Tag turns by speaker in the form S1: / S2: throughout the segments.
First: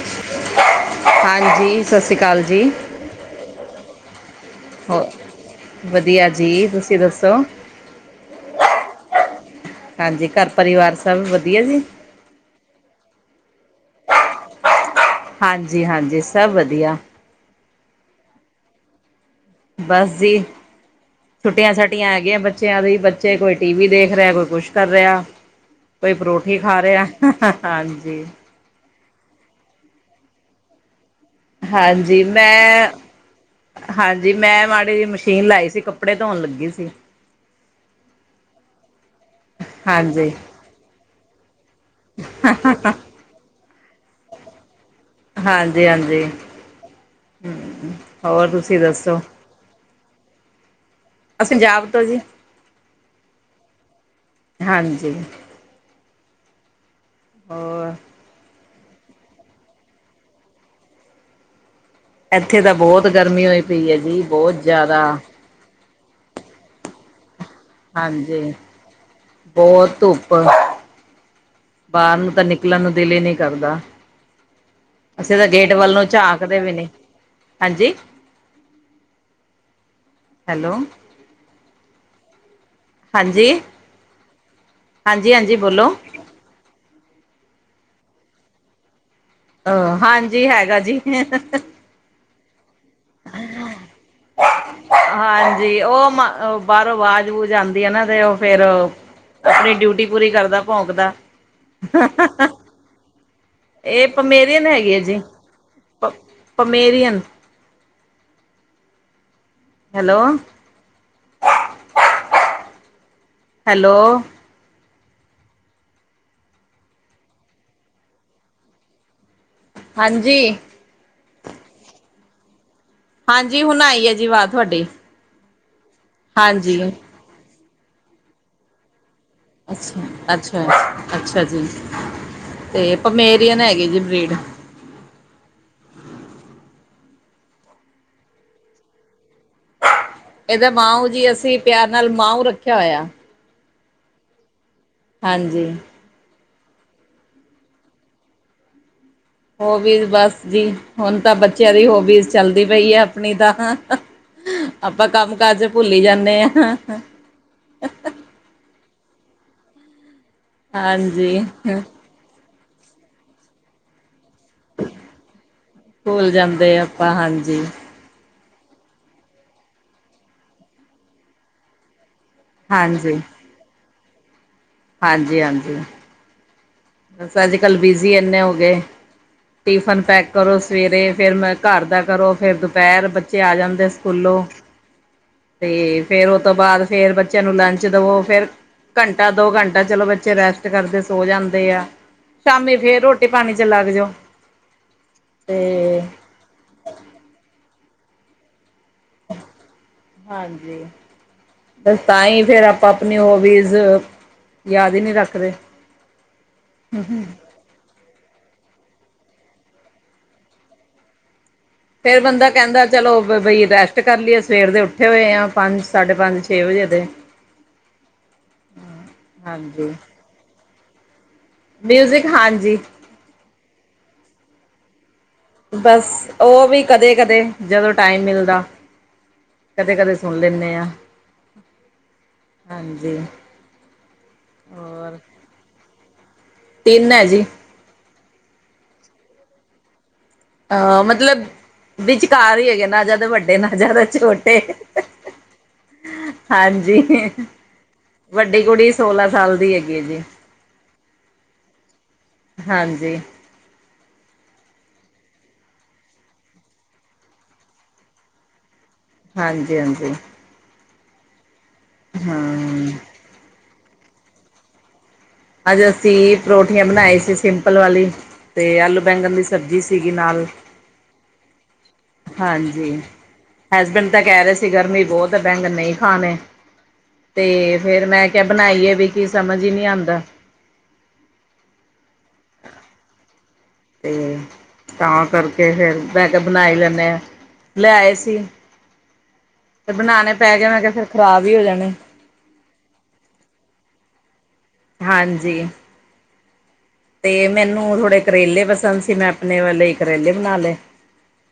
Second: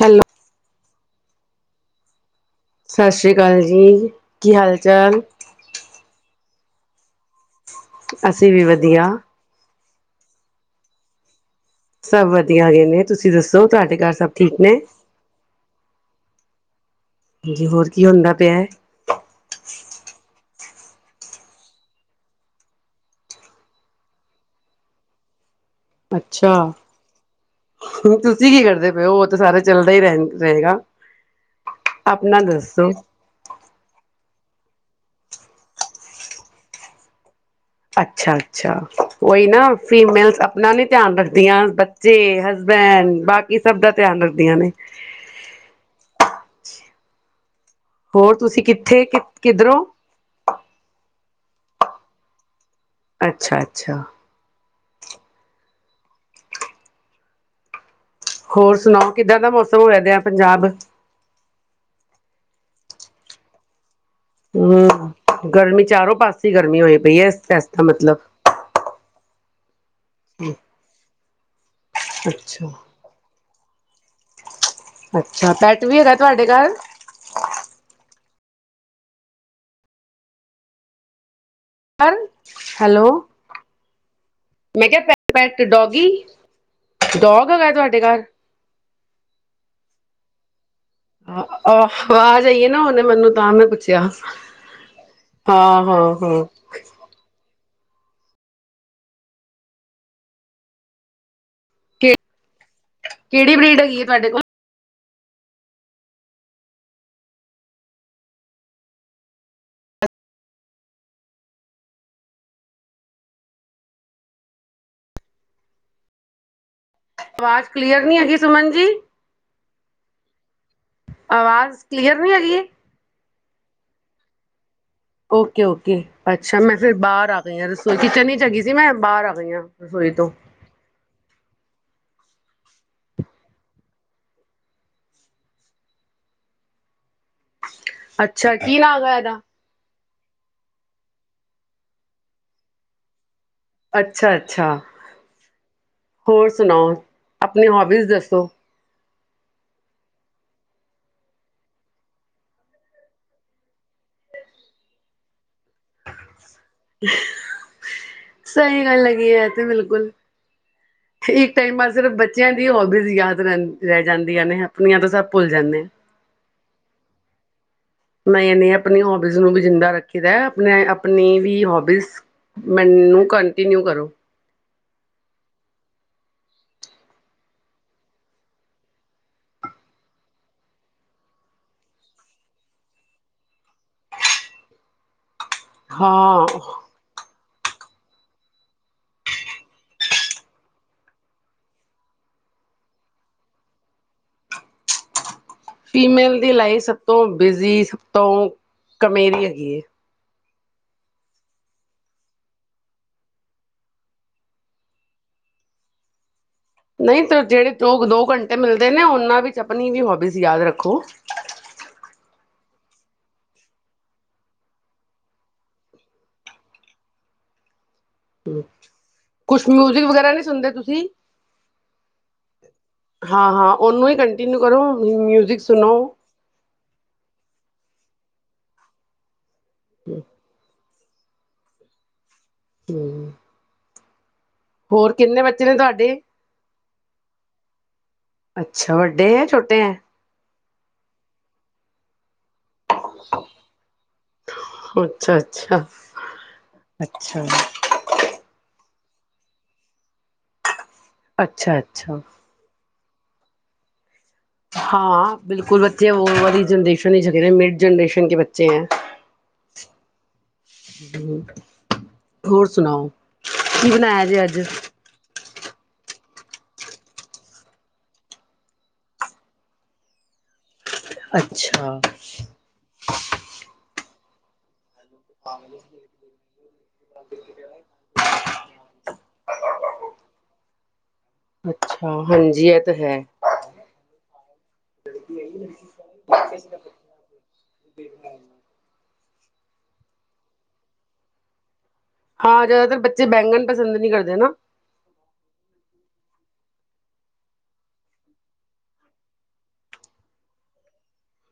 S1: Hello
S2: ਹਾਂਜੀ ਸਤਿ ਸ੍ਰੀ ਅਕਾਲ ਜੀ
S1: ਸਤਿ ਸ੍ਰੀ ਅਕਾਲ ਜੀ ਕੀ ਹਾਲ
S2: ਹੋ
S1: ਚਾਲ
S2: ਵਧੀਆ ਜੀ ਤੁਸੀਂ ਦੱਸੋ
S1: ਅਸੀਂ ਵੀ ਵਧੀਆ
S2: ਹਾਂਜੀ ਘਰ ਪਰਿਵਾਰ ਸਭ ਵ
S1: ਸਭ ਵਧੀਆ ਆ ਨੇ ਤੁਸੀਂ ਦੱਸੋ ਤੁਹਾਡੇ ਯਾਰ ਸਭ ਠੀਕ ਨੇ
S2: ਹਾਂਜੀ ਹਾਂਜੀ ਸਭ ਵਧੀਆ
S1: ਹਾਂਜੀ ਹੋਰ ਕੀ ਹੁੰਦਾ ਪਿਆ
S2: ਬਸ ਜੀ ਛੁੱਟੀਆਂ ਛੁੱਟੀਆਂ ਹੈਗੀਆਂ ਬੱਚਿਆਂ ਦੀ ਬੱਚੇ ਕੋਈ ਟੀ ਵੀ ਦੇਖ ਰਿਹਾ ਕੋਈ ਕੁਛ ਕਰ ਰਿਹਾ ਕੋਈ
S1: ਅੱਛਾ
S2: ਪਰੋਠੀ ਖਾ ਰਿਹਾ ਹਾਂਜੀ
S1: ਤੁਸੀਂ ਕੀ ਕਰਦੇ ਉਹ ਤਾਂ ਸਾਰੇਾ ਚੱਲਦਾ ਹੀ ਰਹਿ ਰਹੇਗਾ
S2: ਹਾਂਜੀ
S1: ਆਪਣਾ
S2: ਮੈਂ
S1: ਦੱਸੋ
S2: ਹਾਂਜੀ ਮੈਂ ਮਾੜ ਮਸ਼ੀਨ ਲਾਈ ਸੀ ਕੱਪੜੇ ਧੋਣ ਲੱਗੀ ਸੀ
S1: ਅੱਛਾ ਅੱਛਾ ਉਹੀ ਨਾ
S2: ਹਾਂਜੀ
S1: ਫੀਮੇਲਸ ਆਪਣਾ ਨੀ ਧਿਆਨ ਰੱਖਦੀਆਂ ਬੱਚੇ ਹਸਬੈਂਡ ਬਾਕੀ ਸਭ ਦਾ ਧਿਆਨ ਰੱਖਦੀਆਂ ਨੇ
S2: ਹਾਂਜੀ ਹਾਂਜੀ
S1: ਹੋਰ ਤੁਸੀਂ ਕਿੱਥੇ ਕਿ ਕਿੱਧਰੋਂ
S2: ਪੰਜਾਬ ਤੋਂ ਜੀ
S1: ਅੱਛਾ ਅੱਛਾ
S2: ਹਾਂਜੀ ਹੋਰ
S1: ਹੋਰ ਸੁਣਾਓ ਕਿੱਦਾਂ ਦਾ ਮੌਸਮ ਹੋਆਦਿਆ ਪੰਜਾਬ
S2: ਇੱਥੇ ਤਾਂ ਬਹੁਤ ਗਰਮੀ ਹੋਈ ਪਈਏ
S1: ਹਮ ਗਰਮੀ ਚਾਰੋਂ ਪਾਸੇ ਗਰਮੀ ਹੋਈ ਪਐੱਸ ਫੈਸ ਦਾ ਮਤਲਬ
S2: ਹਾਂਜੀ ਬਹੁਤ ਧੁੱਪ ਬਾਹਰ ਨੂੰ ਤਾਂ
S1: ਅੱਛਾ
S2: ਨਿਕਲਣ ਨੂੰ ਦਿਲ ਈ ਨੀ ਕਰਦਾ ਅਸੀਂ ਤਾਂ
S1: ਅੱਛਾ
S2: ਗੇਟ
S1: ਪੈਟ
S2: ਵੱਲ
S1: ਵੀ
S2: ਨੂੰ
S1: ਹੈਗਾ ਤੁਹਾਡੇ
S2: ਝਾਕਦੇ ਵੀ
S1: ਘਰ
S2: ਨਹੀਂ ਹਾਂਜੀ ਹੈਲੋ
S1: ਹੈਲੋ
S2: ਹਾਂਜੀ
S1: ਮੈਂ ਕਿਹਾ
S2: ਹਾਂਜੀ ਹਾਂਜੀ
S1: ਪੈਟ
S2: ਬੋਲੋ
S1: ਡੋਗੀ ਡੋਗ ਹੈਗਾ ਤੁਹਾਡੇ ਘਰ
S2: ਅਹ ਹਾਂਜੀ ਹੈਗਾ ਜੀ
S1: ਆਵਾਜ਼ ਜਾਈਏ ਨਾ ਨਾ ਮੈਨੂੰ ਤਾਂ ਮੈਂ ਪੁੱਛਿਆ
S2: ਹਾਂਜੀ
S1: ਹਾਂ ਹਾਂ ਹਾਂ
S2: ਦੀ ਨਾ ਤੇ ਉਹ ਫੇਰ ਆਪਣੀ ਡਿਊਟੀ ਪੂਰੀ ਕਰਦਾ ਭੋਂਕਦਾ
S1: ਕਿਹੜੀ ਬਰੀਡ ਹੈਗੀ ਹੈ
S2: ਇਹ
S1: ਤੁਹਾਡੇ ਕੋਲ
S2: ਪਮੇਰੀਨ ਹੈਗੇ ਆ ਜੀ ਪ ਪਮੇਰੀਅਨ ਹੈਲੋ ਹੈਲੋ
S1: ਆਵਾਜ਼ ਕਲੀਅਰ ਨੀ ਹੈਗੀ ਸੁਮਨ ਜੀ
S2: ਹਾਂਜੀ
S1: ਆਵਾਜ਼ ਕਲੀਅਰ ਨੀ ਹੈਗੀ
S2: ਹਾਂਜੀ ਹੁਣ ਆਈ ਹੈ ਜੀ ਆਵਾਜ਼ ਤੁਹਾਡੀ
S1: ਓਕੇ ਓਕੇ ਓ ਅੱਛਾ ਮੈਂ
S2: ਹਾਂਜੀ
S1: ਫਿਰ ਬਾਹਰ ਆ ਗਈ ਹਾਂ ਸੋ ਕਿਚਨ ਹੀ ਚੱਲੀ ਸੀ ਮੈਂ ਬਾਹਰ ਗਈ ਹਾਂ
S2: ਅੱਛਾ
S1: ਰਸੋਈ ਤੋਂ
S2: ਅੱਛਾ ਅੱਛਾ ਤੇ ਪਮੇਰੀਅਨ ਹੈਗੇ ਜੀ ਬਰੀਡ
S1: ਅੱਛਾ ਕੀ [unintelligible] ਇਹਦਾ।
S2: ਇਹਦਾ ਮਾਂਓ ਜੀ ਅਸੀਂ ਪਿਆਰ ਨਾਲ ਮਾਂਓ ਰੱਖਿਆ ਹੋਇਆ।
S1: ਅੱਛਾ ਅੱਛਾ।
S2: ਹਾਂਜੀ।
S1: ਹੋਰ ਸੁਣਾਓ ਆਪਣੇ ਹੋਬੀਸ ਦੱਸੋ
S2: ਹੋਬੀਜ਼ ਬਸ ਜੀ ਹੁਣ ਤਾਂ ਬੱਚਿਆਂ ਦੀ ਹੋਬੀਜ਼ ਚੱਲਦੀ ਪਈ ਆ ਆਪਣੀ ਤਾਂ ਆਪਾਂ ਕੰਮ ਕਾਜ ਭੁੱਲੀ ਜਾਂਨੇ ਹਾਂ। ਹਾਂ ਹ।
S1: ਸਹੀ ਗੱਲ ਹੈਗੀ ਇਹ ਤੇ ਬਿਲਕੁਲ।
S2: ਹਾਂਜੀ
S1: [unintelligible] ਟਾਈਮਾਂ ਸਿਰਫ ਬੱਚਿਆਂ। ਹੋਬਿਸ ਯਾਦ [unintelligible] ਜਾਂਦੀਆਂ ਨੇ ਆਪਣੀਆਂ ਤਾਂ ਸਭ ਭੁੱਲ ਜਾਂਨੇ ਹਾਂ।
S2: ਭੁੱਲ ਜਾਂਦੇ ਆਪਾਂ ਹਾਂਜੀ
S1: ਮੈਂ ਇਹਨੇ ਆਪਣੀ ਹੋਬੀਜ਼ ਨੂੰ ਵੀ ਜਿੰਦਾ ਰੱਖੀ ਦਾ ਆਪਣੇ ਆਪਣੀ ਵੀ ਹੋਬੀਜ਼।
S2: ਹਾਂਜੀ
S1: ਮੈਨੂੰ ਕੰਟੀਨਿਊ ਕਰੋ।
S2: ਹਾਂਜੀ ਹਾਂਜੀ। [inaudible] ਤੇ ਫੇਰ ਉਹ
S1: ਹਾਂ
S2: ਤੋਂ ਬਾਅਦ ਫੇਰ ਬੇ। ਬੱਚਿਆਂ ਨੂੰ ਲੰਚ ਦੇਵੋ ਫੇਰ ਘੰਟਾ ਦੋ ਘੰਟਾ ਚਲੋ ਬੱਚੇ ਰੈਸਟ ਕਰਦੇ ਸੋ ਜਾਂਦੇ। ਆ ਸ਼ਾਮੀ ਫੇਰ ਰੋਟੀ ਪਾਣੀ ਚ ਲੱਗ ਜਾਓ। ਤੇ
S1: ਫੀਮੇਲ ਦੀ ਲਾਈਫ ਸਭ ਤੋਂ ਬਿਜ਼ੀ। ਤੋਂ। ਕਮੇਰੀ ਹੈਗੀ ਹੈ।
S2: ਹਾਂਜੀ ਬਸ ਤਾਂ ਹੀ ਫਰ ਆਪਾਂ ਆਪਣੀ ਹੋਬੀਜ਼ ਯਾਦ ਹੀ ਨਹੀਂ ਰੱਖ ਰਹੇ।
S1: ਨਹੀਂ ਤਾ ਜਿਹੜੇ ਲੋਕ ਦੋ ਘੰਟੇ ਮਿਲਦੇ ਨੇ ਉਹਨਾਂ। ਵਿੱਚ ਆਪਣੀ ਵੀ ਹੋਬੀਜ਼ ਯਾਦ ਰੱਖੋ।
S2: ਫੇਰ ਬੰਦਾ ਕਹਿੰਦਾ ਚਲੋ ਬਈ ਰੈਸਟ ਕਰ ਲਈਏ ਸਵੇਰ ਦੇ ਉੱਠੇ ਹੋਏ ਆ ਪੰਜ ਸਾਢੇ ਪੰਜ ਛੇ ਵਜੇ ਦੇ ਹ।
S1: ਕੁਛ ਮਿਊਜਿਕ ਵਗੈਰਾ ਨੀ ਸੁਣਦੇ ਤੁਸੀਂ। ਜੀ।
S2: ਮਿਊਜ਼ਿਕ ਹਾਂਜੀ।
S1: ਤਨੂੰ ਕਰੋ। ਮਿਊਜਿਕ ਸੁਣੋ
S2: ਬਸ ਉਹ ਵੀ ਕਦੇ ਕਦੇ। ਜਦੋਂ ਟਾਈਮ ਮਿਲਦਾ। ਕਦੇ ਕਦੇ ਸੁਣ ਲੈਂਨੇ ਆ। [inaudible] ਹਾਂਜੀ।
S1: ਹੂੰ, ਹੋਰ ਕਿੰਨੇ ਬੱਚੇ ਨੇ ਤੁਹਾਡੇ।
S2: ਤਿੰਨ ਹੈ ਜੀ।
S1: ਅੱਛਾ। ਵੱਡੇ ਹੈ, ਛੋਟੇ ਹੈ।
S2: ਅਹ ਮਤਲਬ ਬ ਘਰ ਹੀ ਹੈਗੇ ਨਾ ਜ਼ਿਆਦਾ ਵੱਡੇ ਨਾ ਜ਼ਿਆਦਾ ਰੋਟ
S1: ਅੱਛਾ-ਅੱਛਾ
S2: [inaudible] ਹਾਂਜੀ।
S1: ਅੱਛਾ
S2: ਵੱਡੀ ਕੁੜੀ ਸੋਲਾਂ ਸਾਲ ਦੀ ਹੈਗੀ ਹੈ ਜੀ।
S1: ਅੱਛਾ -ਅੱਛਾ।
S2: ਹਾਂਜੀ।
S1: ਹਾਂ। ਬਿਲਕੁਲ ਬੱਚੇ ਉਹ ਵਾਲੀ ਜਨਰੇਸ਼ਨ ਹੀ ਗ ਮਿਡ ਜਨਰੇਸ਼ਨ ਕੇ ਬੱਚੇ ਹੈ।
S2: ਹਾਂਜ ਹਾਂਜੀ।
S1: ਹਮ। ਹੋਰ ਸੁਣਾਓ। ਕੀ ਬਣਾਇਆ ਜੇ ਅੱਜ
S2: ਅੱਜ ਅਸੀਂ ਪਰੋਠੀਆਂ ਬਣਾਈ ਸੀ ਸਿੰਪਲ ਵਾਲੀ ਤੇ ਆਲੂ ਬੈਗਣ ਦੀ ਸਬਜ਼ੀ ਸੀਗੀ ਨਾਲ।
S1: ਅੱਛਾ।
S2: ਹਾਂਜੀ ਹਸਬੈਂਡ ਤਾਂ ਕਹਿ ਰਹੇ ਸੀ ਗਰਮੀ ਉਹ ਤੇ ਬੈਂਗਨ ਨਹੀਂ ਖਾਣੇ। ਤੇ ਫੇਰ ਮੈਂ ਕਿਹਾ ਬਣਾਈਏ ਵੀ ਕੀ ਸਮਝ ਹੀ ਨਹੀਂ ਆਉਂਦਾ।
S1: ਅੱਛਾ। ਹਾਂਜੀ, ਇਹ ਤਾਂ ਹੈ।
S2: ਤੇ ਤਾਂ ਕਰਕੇ ਫੇਰ ਮੈ ਕੇਹਾ ਬਣਾਈ ਲੈਂਨੇ ਅ ਲਿਆਏ ਸੀ। ਤੇ ਬਣਾਣੇ ਪੈ ਗਏ ਮੈਂ ਕਿਹਾ- ਫਿਰ ਖ਼ਰਾਬ ਹੀ ਹੋ ਜਾਣੇ
S1: ਹਾਂ ਜ਼ਿਆਦਾਤਰ ਬੱਚੇ ਬੈਂਗਣ ਪਸੰਦ ਨਹੀਂ ਕਰਦੇ ਨਾ
S2: ਹਾਂਜੀ ਤੇ ਮੈਨੂੰ ਥੋੜੇ ਕਰੇਲੇ ਪਸੰਦ ਸੀ ਮੈਂ ਆਪਣੇ ਲਈ ਕਰੇਲੇ ਬਣਾ ਲਏ।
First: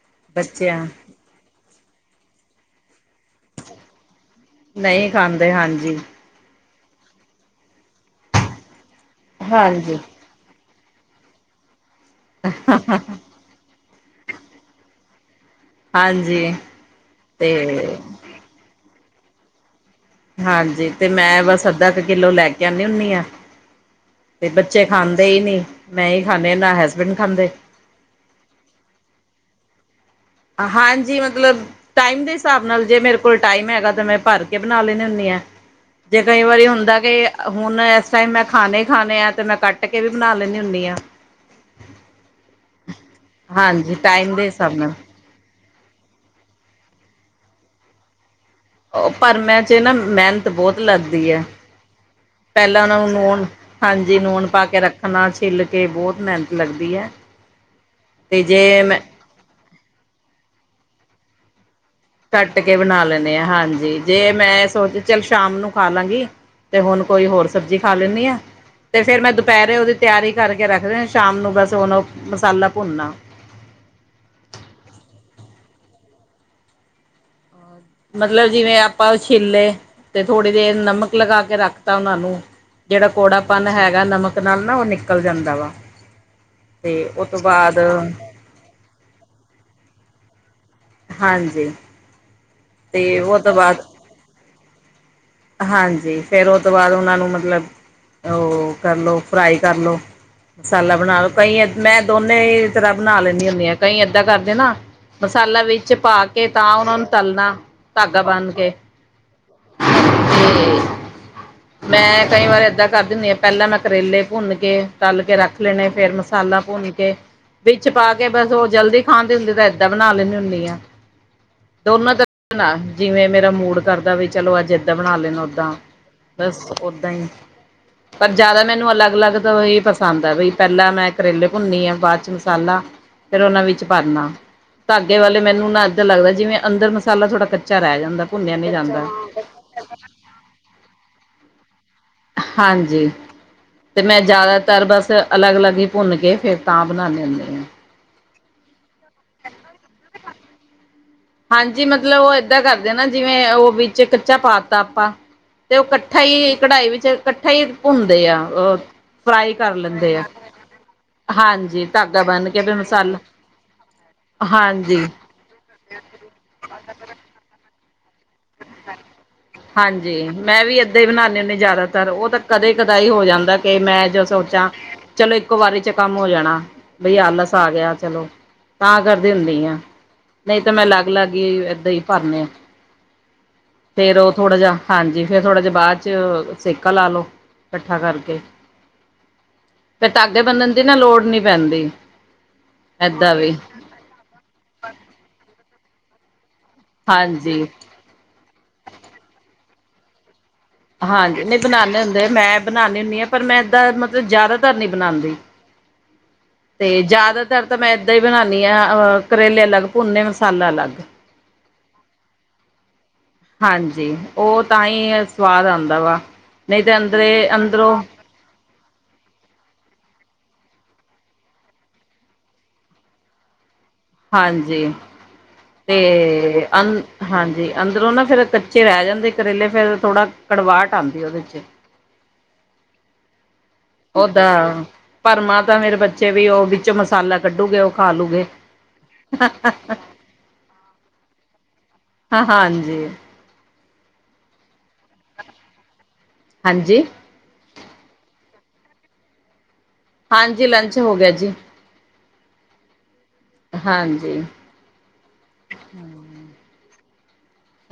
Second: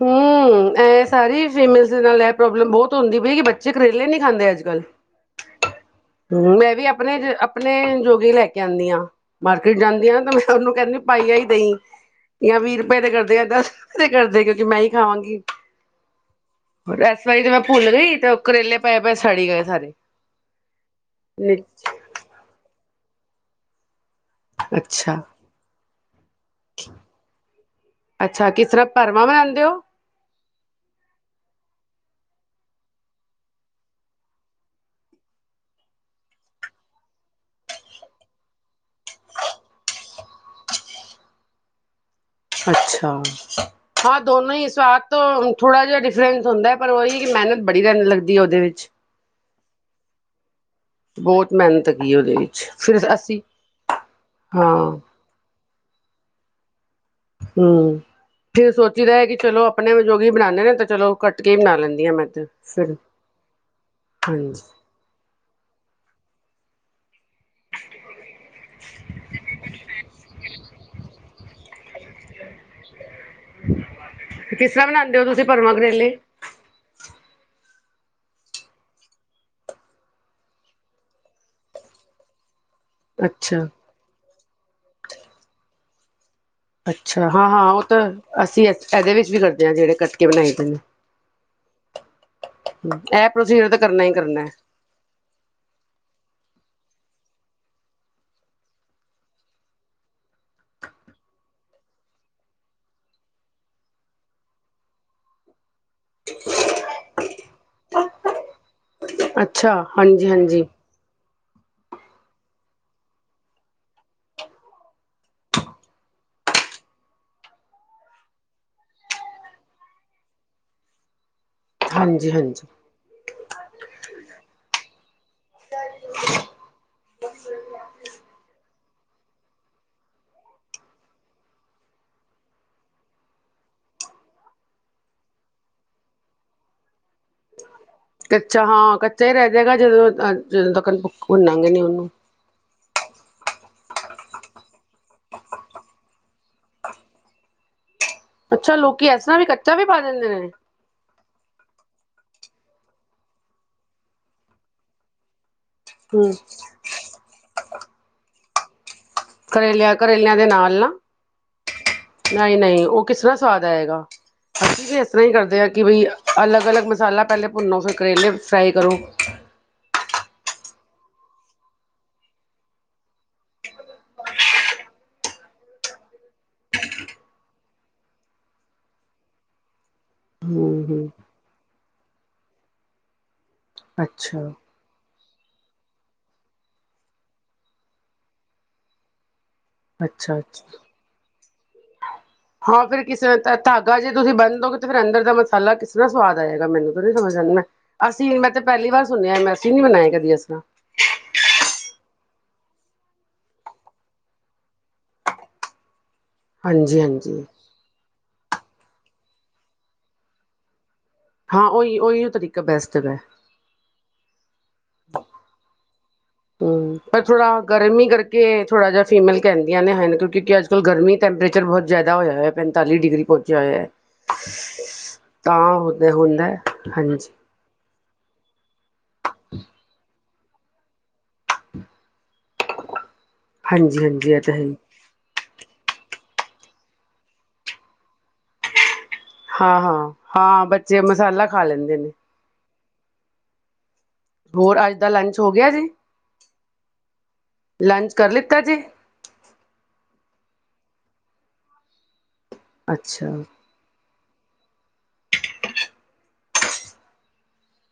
S1: ਹਮ
S2: ਬੱਚਿਆਂ
S1: ਇਹ ਸਾਰੀ ਫੀਮੇਲ ਦੇ ਨਾਲ ਇਹ ਪ੍ਰੋਬਲਮ ਬਹੁਤ ਹੁੰਦੀ ਪਈ ਕਿ ਬੱਚੇ ਕਰੇਲੇ ਨਹੀਂ ਖਾਂਦੇ ਅੱਜ ਕੱਲ
S2: ਨਹੀਂ ਖਾਂਦੇ ਹਾਂਜੀ
S1: ਹ ਵੀ ਆਪਣੇ ਆਪਣੇ ਜੋਗੀ ਲੈ ਕੇ ਆਉਂਦੀ ਹਾਂ। ਮਾਰਕੀਟ
S2: ਹਾਂਜੀ
S1: ਜਾਂਦੀ ਆ ਤੇ ਮੈਂ ਉਹਨੂੰ ਕਹਿੰਦੀ ਪਾਈ ਆਈ ਦਈ। ਜਾਂ ਵੀਹ ਰੁਪਏ ਤੇ ਕਰਦੇ ਆ ਦਸ ਕਰਦੇ ਮੈਂ ਹੀ ਖਾਵਾਂਗੀ।
S2: ਹਾਂਜੀ
S1: ਇਸ ਵਾਰੀ ਜ ਮੈਂ ਭੁੱਲ
S2: ਤੇ
S1: ਗਈ। ਤੇ ਉਹ ਕਰੇਲੇ ਪਏ ਸੜ ਗਏ ਸਾਰੇ
S2: ਹਾਂਜੀ, ਤੇ ਮੈਂ ਬਸ ਅੱਧਾ ਕੁ ਕਿੱਲੋ ਲੈ ਕੇ ਆਨੀ ਐੱਨ ਇਹ ਤੇ ਬੱਚੇ
S1: ਅੱਛਾ
S2: ਖਾਂਦੇ ਹੀ ਨਹੀਂ। ਮੈਂ ਹੀ ਖਾਂਦੇ ਨਾ ਹੈਸਬੈਂਡ ਖਾਂਦੇ।
S1: ਅੱਛਾ ਕਿਸ ਤਰ੍ਹਾਂ ਭਰਵਾਂ ਬਣਾਉਂਦੇ ਹੋ
S2: ਹਾਂਜੀ। ਮਤਲਬ, ਟਾਈਮ ਦੇ ਹਿਸਾਬ ਨਾਲ ਜੇ ਮੇਰੇ ਕੋਲ ਟਾਈਮ ਹੈਗਾ ਤਾਂ ਮੈਂ ਭਰ ਕੇ ਬਣਾ ਲੈਂਦੀ ਹੁੰਦੀ। ਜੇ ਕਈ ਵਾਰੀ ਹੁੰਦਾ ਕਿ ਹੁਣ ਇਸ ਟਾਈਮ ਮੈਂ ਖਾਣੇ ਹੀ ਖਾਣੇ ਆ ਤਾਂ ਮੈਂ ਕੱਟ ਕੇ ਵੀ ਬਣਾ ਲੈਂਦੀ ਹੁੰਦੀ ਹਾਂ।
S1: ਅੱਛਾ
S2: ਹਾਂਜੀ
S1: ਹਾਂ
S2: ਟਾਈਮ ਦੇ
S1: ਦੋਨੋ ਈ
S2: ਹਿਸਾਬ ਨਾਲ
S1: ਸਵਾਦ ਤੋ- ਥੋੜ੍ਹਾ ਜਿਹਾ ਡਿਫਰਸ ਹੁੰਦਾ ਪਰ ਉਹੀ ਕੀ ਮੇਨਤ ਬੜੀ ਜਾਦਾ ਲੱਗਦੀ। ਹੈ ਉਹਦੇ ਵਿੱਚ
S2: ਓ ਪਰ ਮੈਂ ਤੇ ਨਾ ਮੈਨ- ਬੋਤ ਲੱਗਦੀ ਐ।
S1: ਬਹੁਤ ਮਿਹਨਤ ਹੈਗੀ ਉਹਦੇ ਵਿੱਚ
S2: ਪੈਲਾਂ ਉਨਾਂ
S1: ਫਿਰ
S2: ਨੂੰ
S1: ਅਸੀਂ
S2: ਨੂਣ ਹਾਂਜੀ ਨੂਣ ਪਾ ਕੇ
S1: ਹਾਂ
S2: ਰੱਖਣਾ। ਛਿੱਲ ਕੇ ਕਿ ਬੋਤ ਮੇਨਤ ਲੱਗਦੀ ਐ।
S1: ਹੂੰ -ਫਿਰ ਸੋਚੀਦਾ ਐ ਕੀ ਚਲੋ ਆਪਣੇ ਜੋ ਵੀ ਬਣਾਣੇ ਨੇ ਤਾਂ ਚਲੋ ਕੱਟ ਕੇ ਬਣਾ ਲੈਂਦੇ।
S2: ਕੱਟ ਕੇ ਬਣਾ ਲੈਣੇ ਆ ।ਹਾਂਜੀ ਜੇ ਮੈਂ
S1: ਹਾਂਜੀ
S2: ਸੋਚ ਚੱਲ ਸ਼ਾਮ ਨੂੰ ਖਾ ਲਾਂਗੀ। ਤੇ ਹੁਣ ਕੋਈ ਹੋਰ ਸਬਜ਼ੀ ਖਾ ਲੈਂਣੀ ਆ। ਤੇ ਫੇਰ ਮੈਂ ਦੁਪਅਰੇ ਉਦੀ ਤਿਆਰੀ ਕਰਕੇ ਰੱਖਦੇ ਸ਼ਾਮ ਨੂੰ ਬਸ ਉਨੂੰ ਮਸਾਲਾ ਭੁੰਨਨਾ।
S1: ਕਿਸ ਤਰ੍ਹਾਂ ਬਨਾਂਦੇ ਓ ਤੁਸੀਂ ਭਰਮਾਂ ਕਰੇਲੇ।
S2: ਮਤਲਬ ਜਿਵੇਂ ਆਪਾਂ ਛਿੱਲੇ ਤੇ ਥੋੜ੍ਹੀ ਦੇਰ ਨਮਕ ਲਗਾ ਕੇ ਰੱਖਤਾ ਉਨਾਂ ਨੂੰ। ਜਿਹੜਾ
S1: ਅੱਛਾ
S2: ਕੌੜਾਪਨ ਹੈਗਾ ਨਮਕ ਨਾਲ ਨਾ ਓ ਨਿਕਲ ਜਾਂਦਾ ਵਾ। ਤੇ ਉਹ
S1: ਅੱਛਾ
S2: ਤੋਂ
S1: ਹਾਂ ਹਾਂ
S2: ਬਾਅਦ
S1: ਉਹ ਤਾਂ ਅਸੀਂ ਇਦੇ ਵਿੱਚ ਵੀ ਕਰਦੇ ਹਾਂ ਜੇੜੇ ਕੱਟ-
S2: ਹਾਂਜੀ
S1: [unintelligible]
S2: ਤੇ
S1: ਐ
S2: ਉਹ ਤੋਂ
S1: ਪ੍ਰੋਸੀਜਰ ਤੇ
S2: ਬਾਅਦ
S1: ਕਰਨਾ ਈ ਕਰਨਾ।
S2: ਹਾਂਜੀ ਫੇਰ ਓ ਤੋਂ ਬਾਅਦ ਉਨਾਂ ਨੂੰ ਮਤਲਬ ਓ ਕਰਲੋ ਫਰਾਈ ਕਰ ਲੋ। ਮਸਾਲਾ ਬਣਾ ਲਓ ਕਈ ਮੈਂ ਦੋਨੇ ਤਰ੍ਹਾਂ ਬਣਾ ਲੈਂਣੀ ਹੁੰਨੀ ਆ। ਕਈ ਏਦਾਂ ਕਰਦੇ ਨਾ ਮਸਾਲਾ ਵਿੱਚ ਪਾ ਕੇ ਤਾਂ ਉਨਾਂ ਨੂੰ ਤਲਣਾ ਧਾਗਾ ਬੰਨ ਕੇ।
S1: ਅੱਛਾ ਹਾਂਜੀ ਹਾਂਜੀ।
S2: ਤੇ ਮੈਂ ਕਈ ਵਾਰ ਏਦਾਂ ਕਰਦੀ ਹੁੰਨੀ ਆਂ ਪਹਿਲਾ ਮੈਂ ਕਰੇਲੇ ਭੁੰਨ ਕੇ ਤਲ ਕੇ ਰੱਖ ਲੈਣੇ ਫੇਰ ਮਸਾਲਾ ਭੁੰਨ ਕੇ ਵਿੱਚ ਪਾ ਕੇ ਬਸ ਉਹ ਜਲਦੀ ਖਾਂਦੀ ਹੁੰਦੀ ਤਾਂ ਏਦਾਂ ਬਣਾ ਲੈਂਣੀ ਹੁੰਨੀ ਆਂ। ਦੋਨੋਂ
S1: ਹਾਂਜੀ
S2: ਤਰ੍ਹਾਂ
S1: ਹਾਂਜੀ
S2: ਨਾਲ ਬਣਾ ਜਿਵੇਂ ਮੇਰਾ ਮੂਡ ਕਰਦਾ ਵੀ। ਚਲੋ ਅੱਜ ਏਦਾਂ ਬਣਾ ਲੈਣ। ਓਦਾਂ ਬਸ ਓਦਾਂ ਈ ਪਰ ਜਿਆਦਾ ਮੈਨੂੰ ਅਲੱਗ ਅਲੱਗ ਤਰਾਂ ਈ ਪਸੰਦ ਐ। ਬਈ ਪਹਿਲਾ ਮੈਂ ਕਰੇਲੇ ਭੁੰਨਨੀ ਆ ਬਾਅਦ ਚ ਮਸਾਲਾ ਫੇਰ ਉਹਨਾ ਵਿੱਚ ਭਰਨਾ। ਧਾਗੇ ਵਾਲੇ ਮੈਨੂੰ ਨਾ ਏਧਾ ਲੱਗਦਾ ਜਿਵੇਂ ਅੰਦਰ ਮਸਾਲਾ ਥੋੜਾ ਕਚ- ਕਿਆ ਰੈ ਜਾਂਦਾ ਭੁੰਨਿਆ ਨੀ ਜਾਂਦਾ।
S1: ਗਾ ਜਦੋਂ ਜਦੋਂ ਤਕ ਬੁੱਕ ਭੁੰਨਾ- ਭੁੰਨਦੇ ਨੀ ਓਨੂੰ
S2: ਹਾਂਜੀ ਤੇ ਮੈਂ ਜ਼ਿਆਦਾਤਰ ਬਸ ਅਲੱਗ ਅਲੱਗ ਈ ਭੁੰਨ ਕੇ ਫੇਰ ਤਾਂ ਬਣਾਣੀ ਹੁੰਨੀ ਆ।
S1: ਅੱਛਾ ਲੋਕੀ ਏਸ ਤਰ੍ਹਾਂ ਵੀ ਕੱਚਾ ਵੀ ਪਾ ਦਿੰਦੇ ਨੇ।
S2: ਹਾਂਜੀ ਮਤਲਬ ਉਹ ਏਦਾਂ ਕਰਦੇ ਨਾ ਜਿਵੇਂ ਉਹ ਵਿੱਚ ਕੱਚਾ ਪਾ ਤਾਂ ਆਪਾਂ। ਤੇ ਓ ਕੱਠਾ
S1: ਹੂੰ
S2: ਈ ਕਢਾਈ ਵਿੱਚ ਕੱਠਾ ਈ ਭੁੰਨਦੇ ਆ। ਰੋਜ਼
S1: ਕਰੇਲਿਆਂ ਕਰੇਲਿਆਂ ਦੇ ਨਾਲ ਨਾ
S2: ਹਾਂਜੀ ਧਾਗਾ ਬੰਨ
S1: ਨਹੀਂ
S2: ਕੇ ਫਿਰ
S1: ਨਹੀਂ ਉਹ
S2: ਮਸਾਲਾ
S1: ਕਿਸ ਤਰ੍ਹਾਂ ਸਵਾਦ ਆਏਗਾ ਅਸੀਂ ਵੀ
S2: ਹਾਂਜੀ
S1: ਇਸ ਤਰ੍ਹਾਂ ਹੀ ਕਰਦੇ ਹਾਂ ਕਿ ਬਈ। ਅਲੱਗ ਅਲੱਗ ਮਸਾਲਾ ਪਹਿਲੇ ਭੁੰਨ। [unintelligible] ਕਰੇਲੇ ਫਰਾਈ ਕਰੋ।
S2: ਜੀ ਮੈਂ ਵੀ ਏਦਾਂ ਹੀ ਬਣਾਦੀ ਹੁੰਦੀ ਜਿਆਦਾਤਰ ਕਦੇ ਕਦਾਈ ਹੋ ਜਾਂਦਾ ਕਿ ਮੈਂ ਜੋ ਸੋਚਾ ਚਲੋ ਇੱਕੋ ਵਾਰੀ ਚ ਕੰਮ ਹੋ ਜਾਣਾ ਬਈ ਆਲਸ ਆ ਗਿਆ ਚਲੋ ਤਾਂ ਕਰਦੀ ਹੁੰਨੀ ਆ। ਨਹੀਂ ਤਾਂ ਮੈਂ
S1: ਹਮ
S2: ਲੱਗ
S1: ਹਮ
S2: ਲੱਗ ਹੀ [unintelligible] ਭਰਨੇ ਫੇਰ ਉਹ
S1: ਅੱਛਾ
S2: ਥੋੜਾ ਜਿਹਾ ਹਾਂਜੀ। ਫੇਰ ਥੋੜ੍ਹਾ ਜਿਹਾ ਬਾਅਦ ਚ ਸੇਕਾ ਲਾਲੋ ਇਕੱਠਾ ਕਰਕੇ। ਫਿਰ
S1: ਅੱਛਾ
S2: ਧਾਗੇ ਬੰਨਣ
S1: ਅੱਛਾ
S2: ਦੀ ਨਾ ਲੋੜ ਨੀ ਪੈਂਦੀ
S1: ਹਾਂ ਫਿਰ
S2: ਏਦਾਂ
S1: ਕਿਸੇ
S2: ਵੀ
S1: ਧਾਗਾ ਜੇ ਤੁਸੀਂ ਬੰਨਦੋਗੇ ਫਿਰ ਅੰਦਰ ਦਾ ਮਸਾਲਾ ਕਿਸੇ। ਸਵਾਦ। ਹੈਗਾ ਮੈਨੂੰ ਨੀ ਸਮਝ ਆਂਦਾ ਮੈਂ
S2: ਹਾਂਜੀ
S1: ਅਸੀਂ ਮੈਂ ਤੇ ਪਹਿਲੀ ਵਾਰ ਸੁਣਿਆ ਮੈਂ। ਅਸੀ ਨੀ ਬਨਾਏ ਕਦੀ ਇਸ ਤਰ੍ਹਾਂ।
S2: ਹਾਂਜੀ, ਨਹੀਂ ਬਣਾਦੇ ਹੁੰਦੇ ਮੈਂ ਬਣਾਨੀ ਹੁੰਨੀ ਹਾਂ ਪਰ ਮੈਂ ਏਦਾਂ ਮਤਲਬ ਜ਼ਿਆਦਾਤਰ ਨਹੀਂ ਬਣਾਦੀ।
S1: ਹਾਂਜੀ
S2: ਤੇ
S1: ਹਾਂਜੀ
S2: ਜਿਆਦਾਤਰ ਤਾਂ ਮੈਂ ਏਦਾਂ ਹੀ ਬਣਾ। ਅਹ ਕਰੇਲੇ ਅਲੱਗ ਭੁੰਨੇ ਮਸਾਲਾ ਅਲੱਗ।
S1: ਹਾਂ ਉਹੀ-ਉਹੀ ਤਰੀਕਾ ਬੈਸਟ ਹੈਗਾ।
S2: ਹਾਂਜੀ ਉਹ ਤਾਂ ਹੀ ਸਵਾਦ ਆਦਾ ਵਾ। ਨਹੀਂ ਤੇ
S1: ਹੂੰ, ਪਰ
S2: ਅੰਦਰੇ
S1: ਥੋੜਾ
S2: ਅੰਦਰੋਂ
S1: ਗਰਮੀ ਕਰਕੇ ਥੋੜਾ ਜਿਹਾ ਫੀਮੇਲ ਕਹਿੰਦੀਆਂ ਨੇ, ਕਿਉਂਕਿ ਅੱਜ ਕੱਲ ਗਰਮੀ ਟੈਂਪਰੇਚਰ ਬਹੁਤ ਜ਼ਿਆਦਾ ਹੋਇਆ ਹੋਇਆ ਪੈਂਤਾਲੀ ਡਿਗਰੀ ਪਹੁੰਚਿਆ ਐ,
S2: ਹਾਂਜੀ, ਤੇ ਅ ਹਾਂਜੀ ਅੰਦਰੋਂ ਨਾ ਫੇਰ ਕੱਚੇ ਰਹਿ ਜਾਂਦੇ ਕਰੇਲੇ ਫੇਰ ਥੋੜਾ। ਕੜਵਾਟ ਆਦੀ ਉਹਦੇ ਚ।
S1: ਹਾਂਜੀ ਹਾਂਜੀ ਇਹ
S2: ਓਦਾ
S1: ਤਾਂ ਹੈ ਹੀ
S2: ਭਰਮਾਂ ਤਾਂ ਮੇਰੇ ਬੱਚੇ। ਬੱਚੇ ਵੀ ਉਹ ਵਿੱਚ ਮਸਾਲਾ ਕੱਢੂਗੇ ਉਹ ਖਾ ਲੂਗੇ।
S1: ਹਾਂ-ਹਾਂ-ਹਾਂ ਬੱਚੇ ਮਸਾਲਾ ਖਾ ਲੈਂਦੇ ਨੇ।
S2: ਜੀ।
S1: ਹੋਰ ਅੱਜ ਦਾ ਲੰਚ ਹੋ ਗਿਆ ਜੀ।
S2: ਹਾਂਜੀ
S1: ਲੰਚ ਕਰ ਲੀ। ਕਦੇੇ।
S2: ਹਾਂਜੀ, ਲੰਚ ਹੋ ਗਿਆ ਜੀ।
S1: ਅੱਛਾ।
S2: ਜੀ। ਹੂੰ।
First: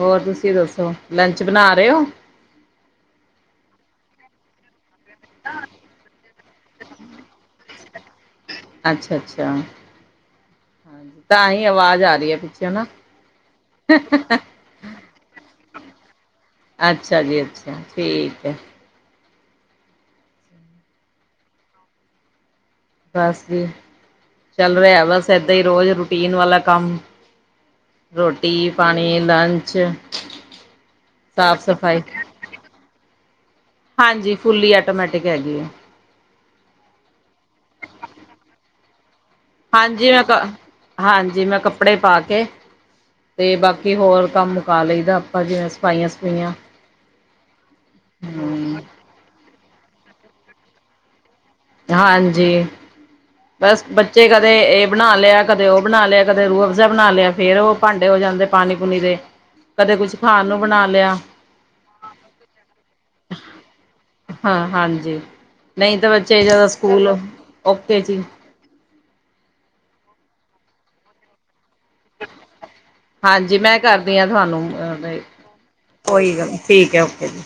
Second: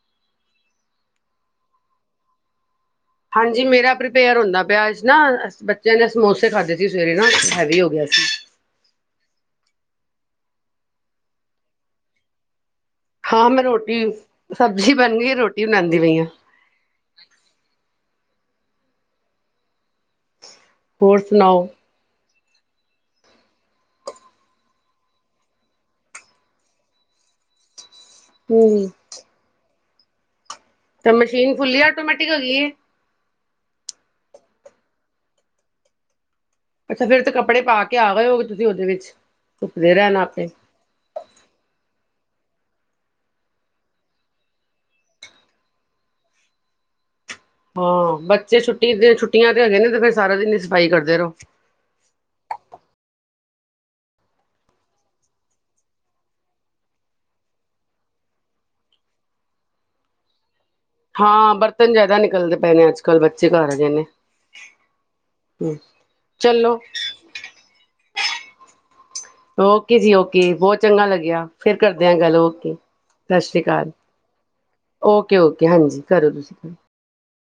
S2: ਹੋਰ ਤੁਸੀਂ ਦੱਸੋ ਲੰਚ ਬਣਾ ਰਹੇ ਹੋ?
S1: ਹਾਂਜੀ ਮੇਰਾ ਪ੍ਰੀਪੇਅਰ ਹੁੰਦਾ ਪਿਆ। ਨਾ ਬੱਚਿਆਂ ਨੇ ਸਮੋਸੇ ਥੇ ਖਾਧੇ ਸੀ ਸਵੇਰੇ ਨਾ ਹੈਵੀ ਹੋ ਗਿਆ ਸੀ।
S2: ਅੱਛਾ, ਅੱਛਾ। ਤਾਂ ਹੀ ਆਵਾਜ਼ ਆ ਰਹੀ ਹੈ ਪਿੱਛੇ ਹਨਾ।
S1: ਹਾਂ, ਮੈਂ ਰੋਟੀ ਸਬਜ਼ੀ ਬਣ ਗਈ ਰੋਟੀ ਬਣ ਦੀ ਪਈ ਐ।
S2: ਅੱਛਾ ਜੀ ਅੱਛਾ [unintelligible]
S1: ਹੋਰ ਸੁਣਾਓ?
S2: ਬਸ ਜੀ ਚੱਲ ਰਿਹਾ, ਬਸ ਏਦਾਂ ਹੀ ਰੋਜ਼ ਰੂਟੀਨ ਵਾਲਾ ਕੰਮ। ਰੋਟੀ,
S1: ਹਮ
S2: ਪਾਣੀ, ਲੰਚ।
S1: ਤਾਂ ਮਸ਼ੀਨ
S2: ਸਾਫ਼
S1: ਫੁੱਲੀ
S2: ਸਫ਼ਾਈ
S1: ਆਟੋਮੈਟਿਕ ਹੈਗੀ ਏ।
S2: ਹਾਂਜੀ, ਫੁੱਲੀ ਆਟੋਮੈਟਿਕ ਹੈਗੀ ਐ।
S1: ਅੱਛਾ, ਫੇਰ ਤੇ ਕੱਪੜੇ ਪਾ ਕੇ ਆ ਗਏ ਹੋਗੇ ਤੁਸੀਂ ਉਹਦੇ ਵਿੱਚ। ਧੁੱਪਦੇ
S2: ਹਾਂਜੀ,
S1: ਰਹਿਣ
S2: ਮੈਂ ਕ
S1: ਆਪੇ
S2: ਹਾਂਜੀ ਮੈਂ ਕੱਪੜੇ ਪਾ ਕੇ ਤੇ, ਬਾਕੀ ਹੋਰ, ਕੰਮ ਮੁਕਾ ਲਈਦਾ, ਆਪਾਂ ਜਿਵੇਂ ਸਫਾਈਆਂ- ਸਫੂਈਆ।
S1: ਹਾਂ। ਬੱਚੇ ਛੁੱਟੀ ਦੇ, ਛੁੱਟੀਆਂ ਹੈਗੇ ਨੇ ਤੇ, ਫਿਰ ਸਾਰਾ ਦਿਨ ਹੀ ਸਫਾਈ ਕਰਦੇ ਰਹੋ।
S2: ਹਾਂਜੀ, ਬਸ ਬੱਚੇ ਕਦੇ ਇਹ ਬਣਾ ਲਿਆ, ਕਦੇ ਉਹ ਬਣਾ ਲਿਆ, ਕਦੇ ਰੂਹ ਅਫਜ਼ਾ ਬਣਾ ਲਿਆ। ਫੇਰ, ਉਹ ਭਾਂਡੇ ਹੋ ਜਾਂਦੇ ਪਾਣੀ- ਪੂਣੀ ਦੇ। ਕਦੇ ਕੁਛ ਖਾਣ ਨੂੰ ਬਣਾ ਲਿਆ
S1: ਹਾਂ, ਬਰਤਨ ਜ਼ਿਆਦਾ ਨਿਕਲਦੇ ਪਏਨੇ, ਅੱਜ -ਕੱਲ ਬੱਚੇ ਘਰ ਹੈਗੇ ਨੇ।
S2: ਤੇ ਜਦੋਂ
S1: ਚਲੋ
S2: ਸਕੂਲ ਓਕੇ। ਜੀ।
S1: ਓਕੇ ਜੀ, ਓਕੇ। ਬਹੁਤ ਚੰਗਾ ਲੱਗਿਆ। ਫੇਰ ਕਰਦੇ ਆ ਗੱਲ ਓਕੇ ਸਤਿ
S2: ਹਾਂਜੀ,
S1: ਸ਼੍ਰੀ
S2: ਮੈਂ
S1: ਅਕਾਲ
S2: ਕਰਦੀ ਹਾਂ, ਤੁਹਾਨੂੰ
S1: ਓਕੇ ਓਕੇ ਹਾਂਜੀ ਕਰੋ
S2: ਕੋਈ ਗੱਲ
S1: ਤੁਸੀਂ
S2: ਠੀਕ ਹੈ। ਓਕੇ ਜੀ।